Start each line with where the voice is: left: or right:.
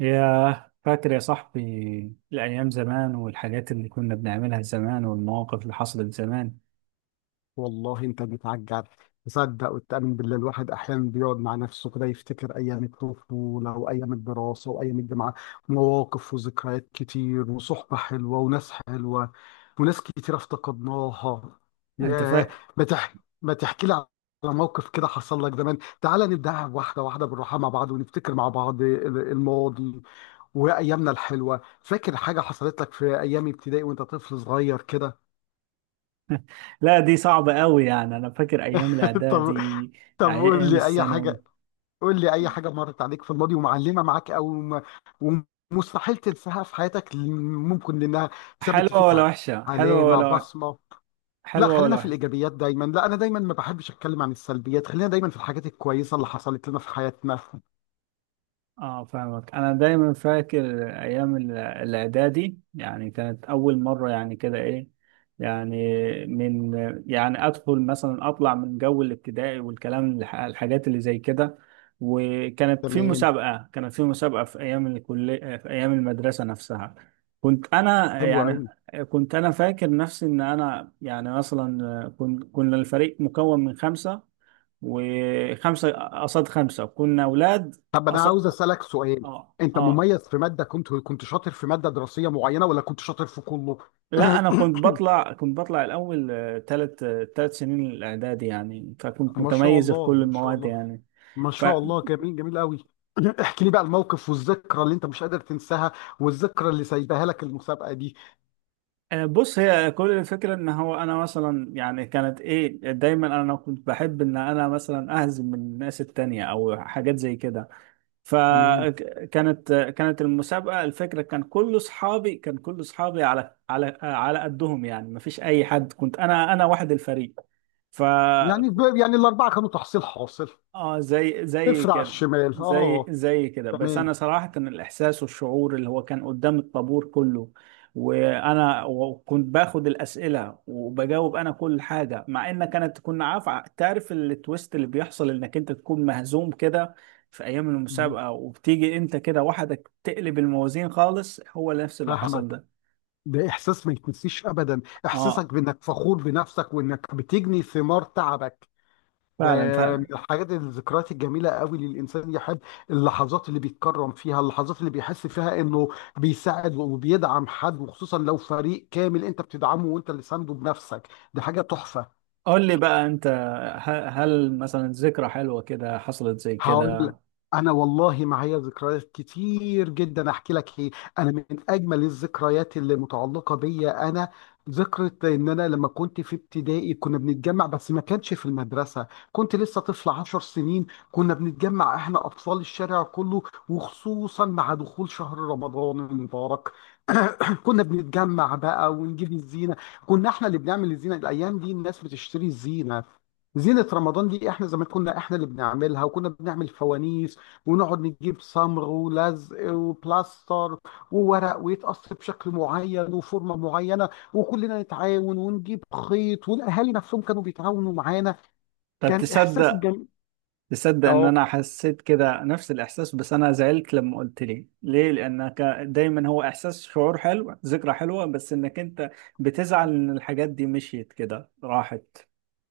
right: يا فاكر يا صاحبي الأيام زمان، والحاجات اللي كنا بنعملها زمان، والمواقف اللي حصلت زمان.
left: والله انت بتعجب. تصدق وتأمن بالله، الواحد احيانا بيقعد مع نفسه كده يفتكر ايام الطفوله وايام الدراسه وايام الجامعه. مواقف وذكريات كتير وصحبه حلوه وناس حلوه وناس كتير افتقدناها.
right: أنت
left: ياه.
right: فاكر؟
left: ما تح... ما تحكي لي على موقف كده حصل لك زمان. تعال نبدأها واحده واحده بالراحه مع بعض، ونفتكر مع بعض الماضي وايامنا الحلوه. فاكر حاجه حصلت لك في ايام ابتدائي وانت طفل صغير كده؟
right: لا، دي صعبة قوي، يعني أنا فاكر أيام
left: طب
right: الإعدادي،
left: طب قول
right: أيام
left: لي اي
right: الثانوي.
left: حاجه. قول لي اي حاجه مرت عليك في الماضي ومعلمه معاك ومستحيل تنساها في حياتك، ممكن لانها سابت
right: حلوة
left: فيك
right: ولا وحشة؟
left: علامه، بصمه. لا،
right: حلوة
left: خلينا
right: ولا
left: في
right: وحشة؟
left: الايجابيات دايما. لا، انا دايما ما بحبش اتكلم عن السلبيات. خلينا دايما في الحاجات الكويسه اللي حصلت لنا في حياتنا.
right: اه، فاهمك. انا دايما فاكر ايام الاعدادي، يعني كانت اول مره، يعني كده ايه، يعني من، يعني ادخل مثلا اطلع من جو الابتدائي والكلام الحاجات اللي زي كده. وكانت في
left: تمام.
right: مسابقه، في ايام الكليه، في ايام المدرسه نفسها. كنت انا
left: حلو
right: يعني
left: قوي.
right: كنت انا فاكر نفسي ان انا، يعني مثلا، كنا الفريق مكون من خمسه، وخمسه قصاد خمسه، كنا اولاد.
left: طب انا عاوز اسالك سؤال.
right: اه،
left: انت
right: اه.
left: مميز في ماده، كنت شاطر في ماده دراسيه معينه، ولا كنت شاطر في كله؟
right: لا، انا كنت بطلع الاول ثلاث ثلاث سنين الاعدادي، يعني فكنت
left: ما شاء
right: متميز في
left: الله،
right: كل
left: ما شاء
right: المواد
left: الله،
right: يعني.
left: ما شاء الله. جميل، جميل قوي. احكي لي بقى الموقف والذكرى اللي انت مش قادر تنساها، والذكرى اللي سايباها لك المسابقة دي.
right: فبص، هي كل الفكره، ان هو انا مثلا، يعني كانت ايه، دايما انا كنت بحب ان انا مثلا اهزم من الناس التانية او حاجات زي كده.
left: تمام.
right: كانت المسابقه، الفكره، كان كل اصحابي على قدهم، يعني مفيش اي حد، كنت انا، واحد الفريق. ف
left: يعني الأربعة كانوا تحصيل حاصل.
right: اه، زي
left: صفر على
right: كده.
left: الشمال، اه.
right: زي كده. بس انا
left: تمام.
right: صراحه كان الاحساس والشعور، اللي هو كان قدام الطابور كله، وانا وكنت باخد الاسئله، وبجاوب انا كل حاجه، مع ان كانت كنا عارف. تعرف التويست اللي بيحصل، انك انت تكون مهزوم كده في ايام
left: مم.
right: المسابقه، وبتيجي انت كده وحدك تقلب الموازين خالص. هو نفس اللي حصل
left: فاهمك.
right: ده.
left: ده إحساس ما يتنسيش أبدا.
right: اه،
left: إحساسك بإنك فخور بنفسك وإنك بتجني ثمار تعبك. ده
right: فعلا،
left: من
right: فعلا.
left: الحاجات، الذكريات الجميلة قوي اللي الإنسان يحب. اللحظات اللي بيتكرم فيها، اللحظات اللي بيحس فيها إنه بيساعد وبيدعم حد، وخصوصا لو فريق كامل أنت بتدعمه وأنت اللي سانده بنفسك. دي حاجة تحفة.
right: قول لي بقى انت، هل مثلا ذكرى حلوه كده حصلت زي
left: هقول لك.
right: كده؟
left: انا والله معايا ذكريات كتير جدا. احكي لك ايه؟ انا من اجمل الذكريات اللي متعلقه بيا انا ذكرى ان انا لما كنت في ابتدائي كنا بنتجمع، بس ما كانش في المدرسه، كنت لسه طفل 10 سنين. كنا بنتجمع احنا اطفال الشارع كله، وخصوصا مع دخول شهر رمضان المبارك. كنا بنتجمع بقى ونجيب الزينه. كنا احنا اللي بنعمل الزينه. الايام دي الناس بتشتري الزينه، زينة رمضان دي احنا زمان كنا احنا اللي بنعملها. وكنا بنعمل فوانيس، ونقعد نجيب صمغ ولزق وبلاستر وورق ويتقص بشكل معين وفورمة معينة، وكلنا نتعاون ونجيب خيط، والاهالي نفسهم كانوا بيتعاونوا معانا.
right: طب
left: كان احساس
right: تصدق ان
left: جميل.
right: انا حسيت كده نفس الاحساس، بس انا زعلت لما قلت لي ليه، لانك دايما هو احساس، شعور حلو، ذكرى حلوة، بس انك انت بتزعل ان الحاجات دي مشيت كده راحت.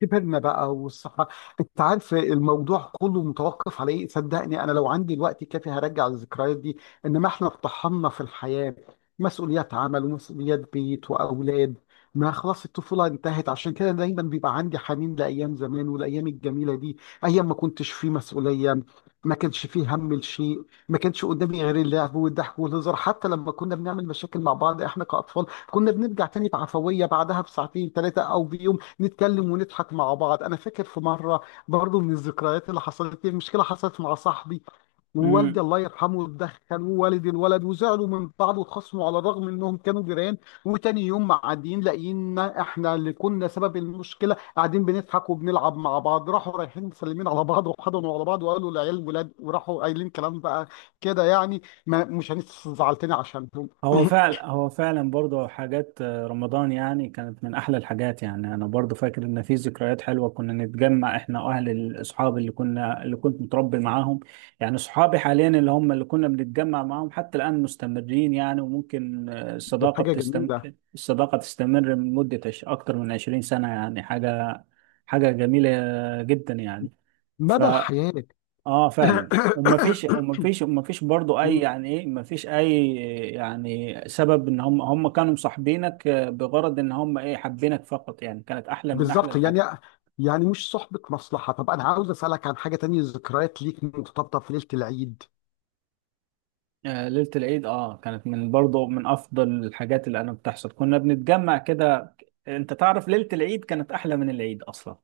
left: كبرنا بقى والصحة. انت عارف الموضوع كله متوقف على ايه؟ صدقني انا لو عندي الوقت الكافي هرجع الذكريات دي. انما احنا اتطحنا في الحياة، مسؤوليات عمل ومسؤوليات بيت واولاد. ما خلاص الطفولة انتهت. عشان كده دايما بيبقى عندي حنين لايام زمان والايام الجميلة دي، ايام ما كنتش فيه مسؤولية، ما كانش فيه هم لشيء، ما كانش قدامي غير اللعب والضحك والهزار. حتى لما كنا بنعمل مشاكل مع بعض احنا كأطفال كنا بنرجع تاني بعفوية بعدها بساعتين، ثلاثة، او بيوم، نتكلم ونضحك مع بعض. انا فاكر في مره، برضو من الذكريات اللي حصلت لي، مشكله حصلت مع صاحبي ووالدي
right: امم.
left: الله يرحمه اتدخل ووالد الولد، وزعلوا من بعض واتخاصموا على الرغم انهم كانوا جيران. وتاني يوم معديين لقينا احنا اللي كنا سبب المشكله قاعدين بنضحك وبنلعب مع بعض. راحوا رايحين مسلمين على بعض وحضنوا على بعض وقالوا العيال ولاد، وراحوا قايلين كلام بقى كده، يعني ما مش هنزعل تاني عشانهم.
right: هو فعلا، هو فعلا برضه حاجات، رمضان، يعني كانت من احلى الحاجات. يعني انا برضه فاكر ان في ذكريات حلوه، كنا نتجمع احنا اهل الاصحاب، اللي كنت متربي معاهم، يعني اصحابي حاليا، اللي هم اللي كنا بنتجمع معاهم حتى الان مستمرين. يعني وممكن،
left: دي
right: الصداقه
left: حاجه جميله.
right: الصداقه تستمر من مده اكتر من 20 سنه، يعني حاجه، جميله جدا يعني. ف
left: مدى الحياه.
right: اه، فعلا. ومفيش، برضو اي، يعني ايه، مفيش اي، يعني سبب ان هم كانوا مصاحبينك، بغرض ان هم ايه، حابينك فقط، يعني كانت احلى من احلى
left: بالظبط يعني.
right: الحاجات.
left: يعني مش صحبة مصلحة. طب أنا عاوز أسألك عن حاجة تانية، ذكريات ليك مرتبطة في ليلة العيد.
right: آه، ليلة العيد. اه، كانت من برضو من افضل الحاجات اللي انا بتحصل، كنا بنتجمع كده. انت تعرف ليلة العيد كانت احلى من العيد اصلا،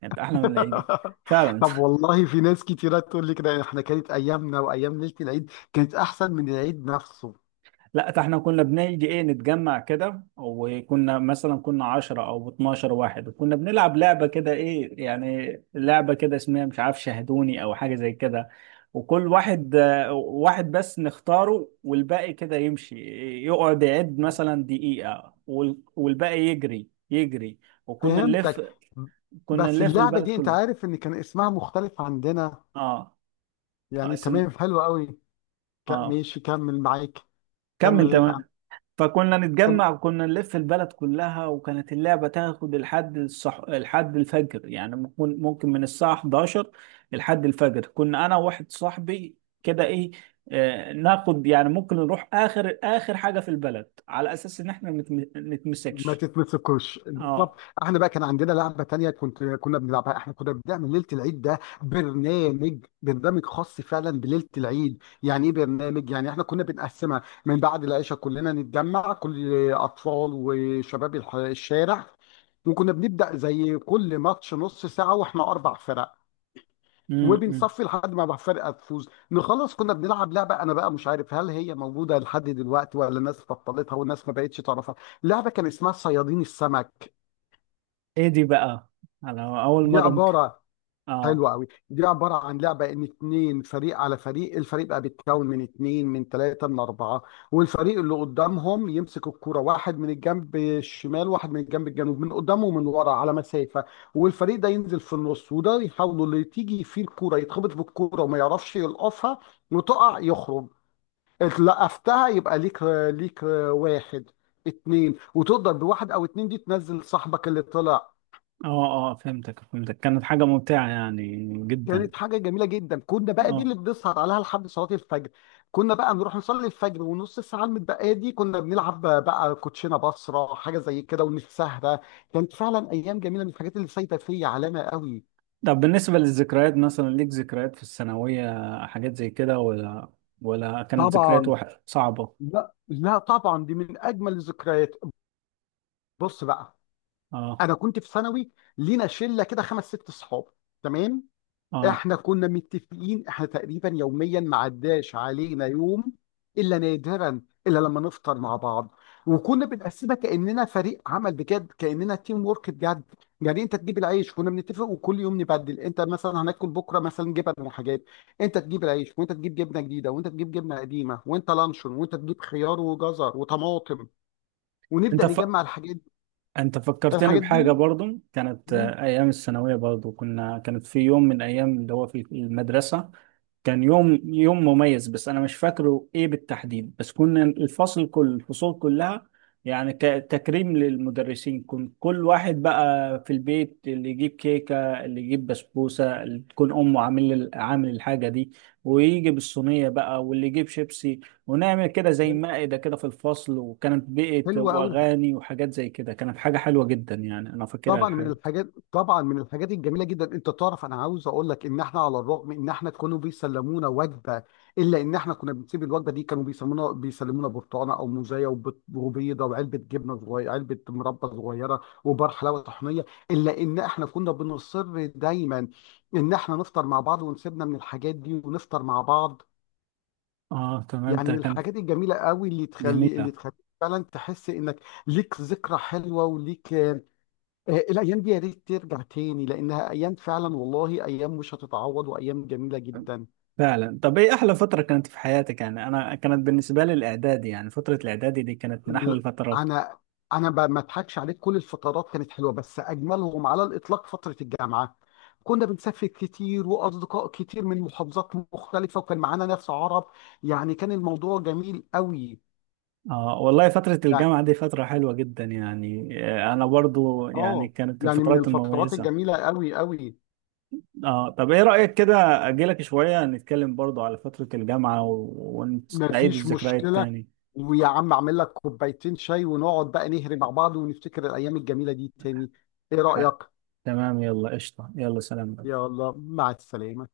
right: كانت احلى من العيد. فعلا.
left: طب والله في ناس كتيرة تقول لي كده، يعني إحنا كانت أيامنا وأيام ليلة العيد كانت أحسن من العيد نفسه.
right: لا، ده احنا كنا بنيجي، ايه، نتجمع كده، وكنا مثلا 10 او 12 واحد، وكنا بنلعب لعبة كده، ايه يعني، لعبة كده اسمها مش عارف، شاهدوني او حاجة زي كده. وكل واحد، واحد بس نختاره، والباقي كده يمشي. يقعد يعد
left: آه.
right: مثلا دقيقة، والباقي يجري، يجري. وكنا نلف
left: فهمتك.
right: كنا
left: بس
right: نلف
left: اللعبة
right: البلد
left: دي أنت
right: كلها.
left: عارف إن كان اسمها مختلف عندنا.
right: اه.
left: يعني
right: اسم.
left: تمام، حلو قوي.
right: اه،
left: ماشي، كمل معاك.
right: كمل
left: كمل.
right: تمام. فكنا نتجمع، وكنا نلف البلد كلها، وكانت اللعبة تاخد لحد لحد الفجر، يعني ممكن، من الساعة 11 لحد الفجر. كنا أنا وواحد صاحبي كده، إيه، آه، ناخد يعني ممكن نروح آخر، آخر حاجة في البلد، على أساس إن إحنا
left: ما
right: نتمسكش.
left: تتمسكوش بالظبط.
right: أه.
left: احنا بقى كان عندنا لعبه تانية كنا بنلعبها. احنا كنا بنعمل ليله العيد ده برنامج خاص فعلا بليله العيد. يعني ايه برنامج؟ يعني احنا كنا بنقسمها من بعد العشاء كلنا نتجمع، كل اطفال وشباب الشارع. وكنا بنبدا زي كل ماتش نص ساعه واحنا اربع فرق،
right: امم، إمم.
left: وبنصفي لحد ما بقى فرقه تفوز نخلص. كنا بنلعب لعبه، انا بقى مش عارف هل هي موجوده لحد دلوقتي، ولا الناس بطلتها والناس ما بقتش تعرفها. لعبه كان اسمها صيادين السمك.
right: إيه دي بقى؟ على أول
left: دي
right: مرة ممكن.
left: عباره
right: أه.
left: حلو قوي. دي عباره عن لعبه ان اتنين فريق على فريق. الفريق بقى بيتكون من اتنين، من تلاته، من اربعه. والفريق اللي قدامهم يمسك الكوره، واحد من الجنب الشمال واحد من الجنب الجنوب، من قدامه ومن ورا على مسافه. والفريق ده ينزل في النص، وده يحاولوا اللي تيجي فيه الكوره يتخبط بالكوره وما يعرفش يلقفها وتقع يخرج. اتلقفتها يبقى ليك. ليك واحد، اتنين، وتقدر بواحد او اتنين دي تنزل صاحبك اللي طلع.
right: أه، أه. فهمتك، فهمتك، كانت حاجة ممتعة يعني جدا.
left: كانت حاجة جميلة جدا. كنا بقى دي
right: أه.
left: اللي بنسهر عليها لحد صلاة الفجر. كنا بقى نروح نصلي الفجر، ونص الساعة المتبقية دي كنا بنلعب بقى كوتشينة، بصرة، حاجة زي كده، ونتسهرة. كانت فعلا أيام جميلة، من الحاجات اللي سايبة فيا علامة قوي.
right: طب بالنسبة للذكريات، مثلا ليك ذكريات في الثانوية، حاجات زي كده، ولا ولا كانت ذكريات
left: طبعا.
right: صعبة؟
left: لا لا طبعا دي من أجمل الذكريات. بص بقى.
right: اه،
left: أنا كنت في ثانوي، لينا شلة كده خمس ست صحاب. تمام.
right: اه.
left: احنا كنا متفقين احنا تقريبا يوميا ما عداش علينا يوم الا نادرا، الا لما نفطر مع بعض. وكنا بنقسمها كاننا فريق عمل بجد، كاننا تيم وورك بجد. يعني انت تجيب العيش، كنا بنتفق وكل يوم نبدل، انت مثلا هناكل بكره مثلا جبن وحاجات. انت تجيب العيش، وانت تجيب جبنه جديده، وانت تجيب جبنه قديمه، وانت لانشون، وانت تجيب خيار وجزر وطماطم،
right: انت
left: ونبدا
right: ف...
left: نجمع الحاجات.
right: انت فكرتني
left: الحاجات
right: بحاجة
left: دي
right: برضو. كانت،
left: مم،
right: ايام الثانوية برضو، كنا، كانت في يوم من ايام، اللي هو في المدرسة. كان يوم، مميز، بس انا مش فاكره ايه بالتحديد. بس كنا الفصل، كل الفصول كلها، يعني كتكريم للمدرسين، كنت كل واحد بقى في البيت، اللي يجيب كيكة، اللي يجيب بسبوسة، اللي تكون امه عامل، الحاجة دي، ويجي بالصينية بقى، واللي يجيب شيبسي. ونعمل كده زي مائدة كده في الفصل، وكانت بيئة
left: حلوه قوي.
right: واغاني وحاجات زي كده، كانت حاجة حلوة جدا يعني، انا فاكرها الحاجة.
left: طبعا من الحاجات الجميله جدا، انت تعرف انا عاوز اقول لك ان احنا على الرغم ان احنا كانوا بيسلمونا وجبه، الا ان احنا كنا بنسيب الوجبه دي. كانوا بيسلمونا برتقانه او موزايه وبيضه وعلبه جبنه صغيره، علبه مربى صغيره، وبار حلاوه طحينيه. الا ان احنا كنا بنصر دايما ان احنا نفطر مع بعض ونسيبنا من الحاجات دي ونفطر مع بعض.
right: اه، تمام.
left: يعني
right: ده
left: من
right: كانت
left: الحاجات الجميله قوي اللي تخلي،
right: جميلة
left: فعلا تحس انك ليك ذكرى حلوه وليك. الأيام دي يا ريت ترجع تاني لأنها أيام، فعلا والله أيام مش هتتعوض، وأيام جميلة جدا.
right: فعلا. طب ايه احلى فترة كانت في حياتك؟ يعني انا كانت بالنسبة لي الاعدادي، يعني فترة الاعدادي دي كانت من احلى
left: ال-
right: الفترات.
left: أنا ما أضحكش عليك، كل الفترات كانت حلوة بس أجملهم على الإطلاق فترة الجامعة. كنا بنسافر كتير وأصدقاء كتير من محافظات مختلفة وكان معانا ناس عرب. يعني كان الموضوع جميل قوي.
right: اه، والله فترة
left: يعني
right: الجامعة دي فترة حلوة جدا يعني، انا برضو يعني
left: آه
right: كانت
left: يعني من
right: الفترات
left: الفترات
right: المميزة.
left: الجميلة قوي قوي.
right: اه. طب ايه رأيك كده؟ اجيلك شوية نتكلم برضو على فترة الجامعة، ونعيد
left: مفيش
right: الذكريات
left: مشكلة.
right: تاني.
left: ويا عم اعمل لك كوبايتين شاي ونقعد بقى نهري مع بعض ونفتكر الأيام الجميلة دي تاني. إيه
right: ح-
left: رأيك؟
right: تمام، يلا قشطة، يلا سلام.
left: يلا مع السلامة.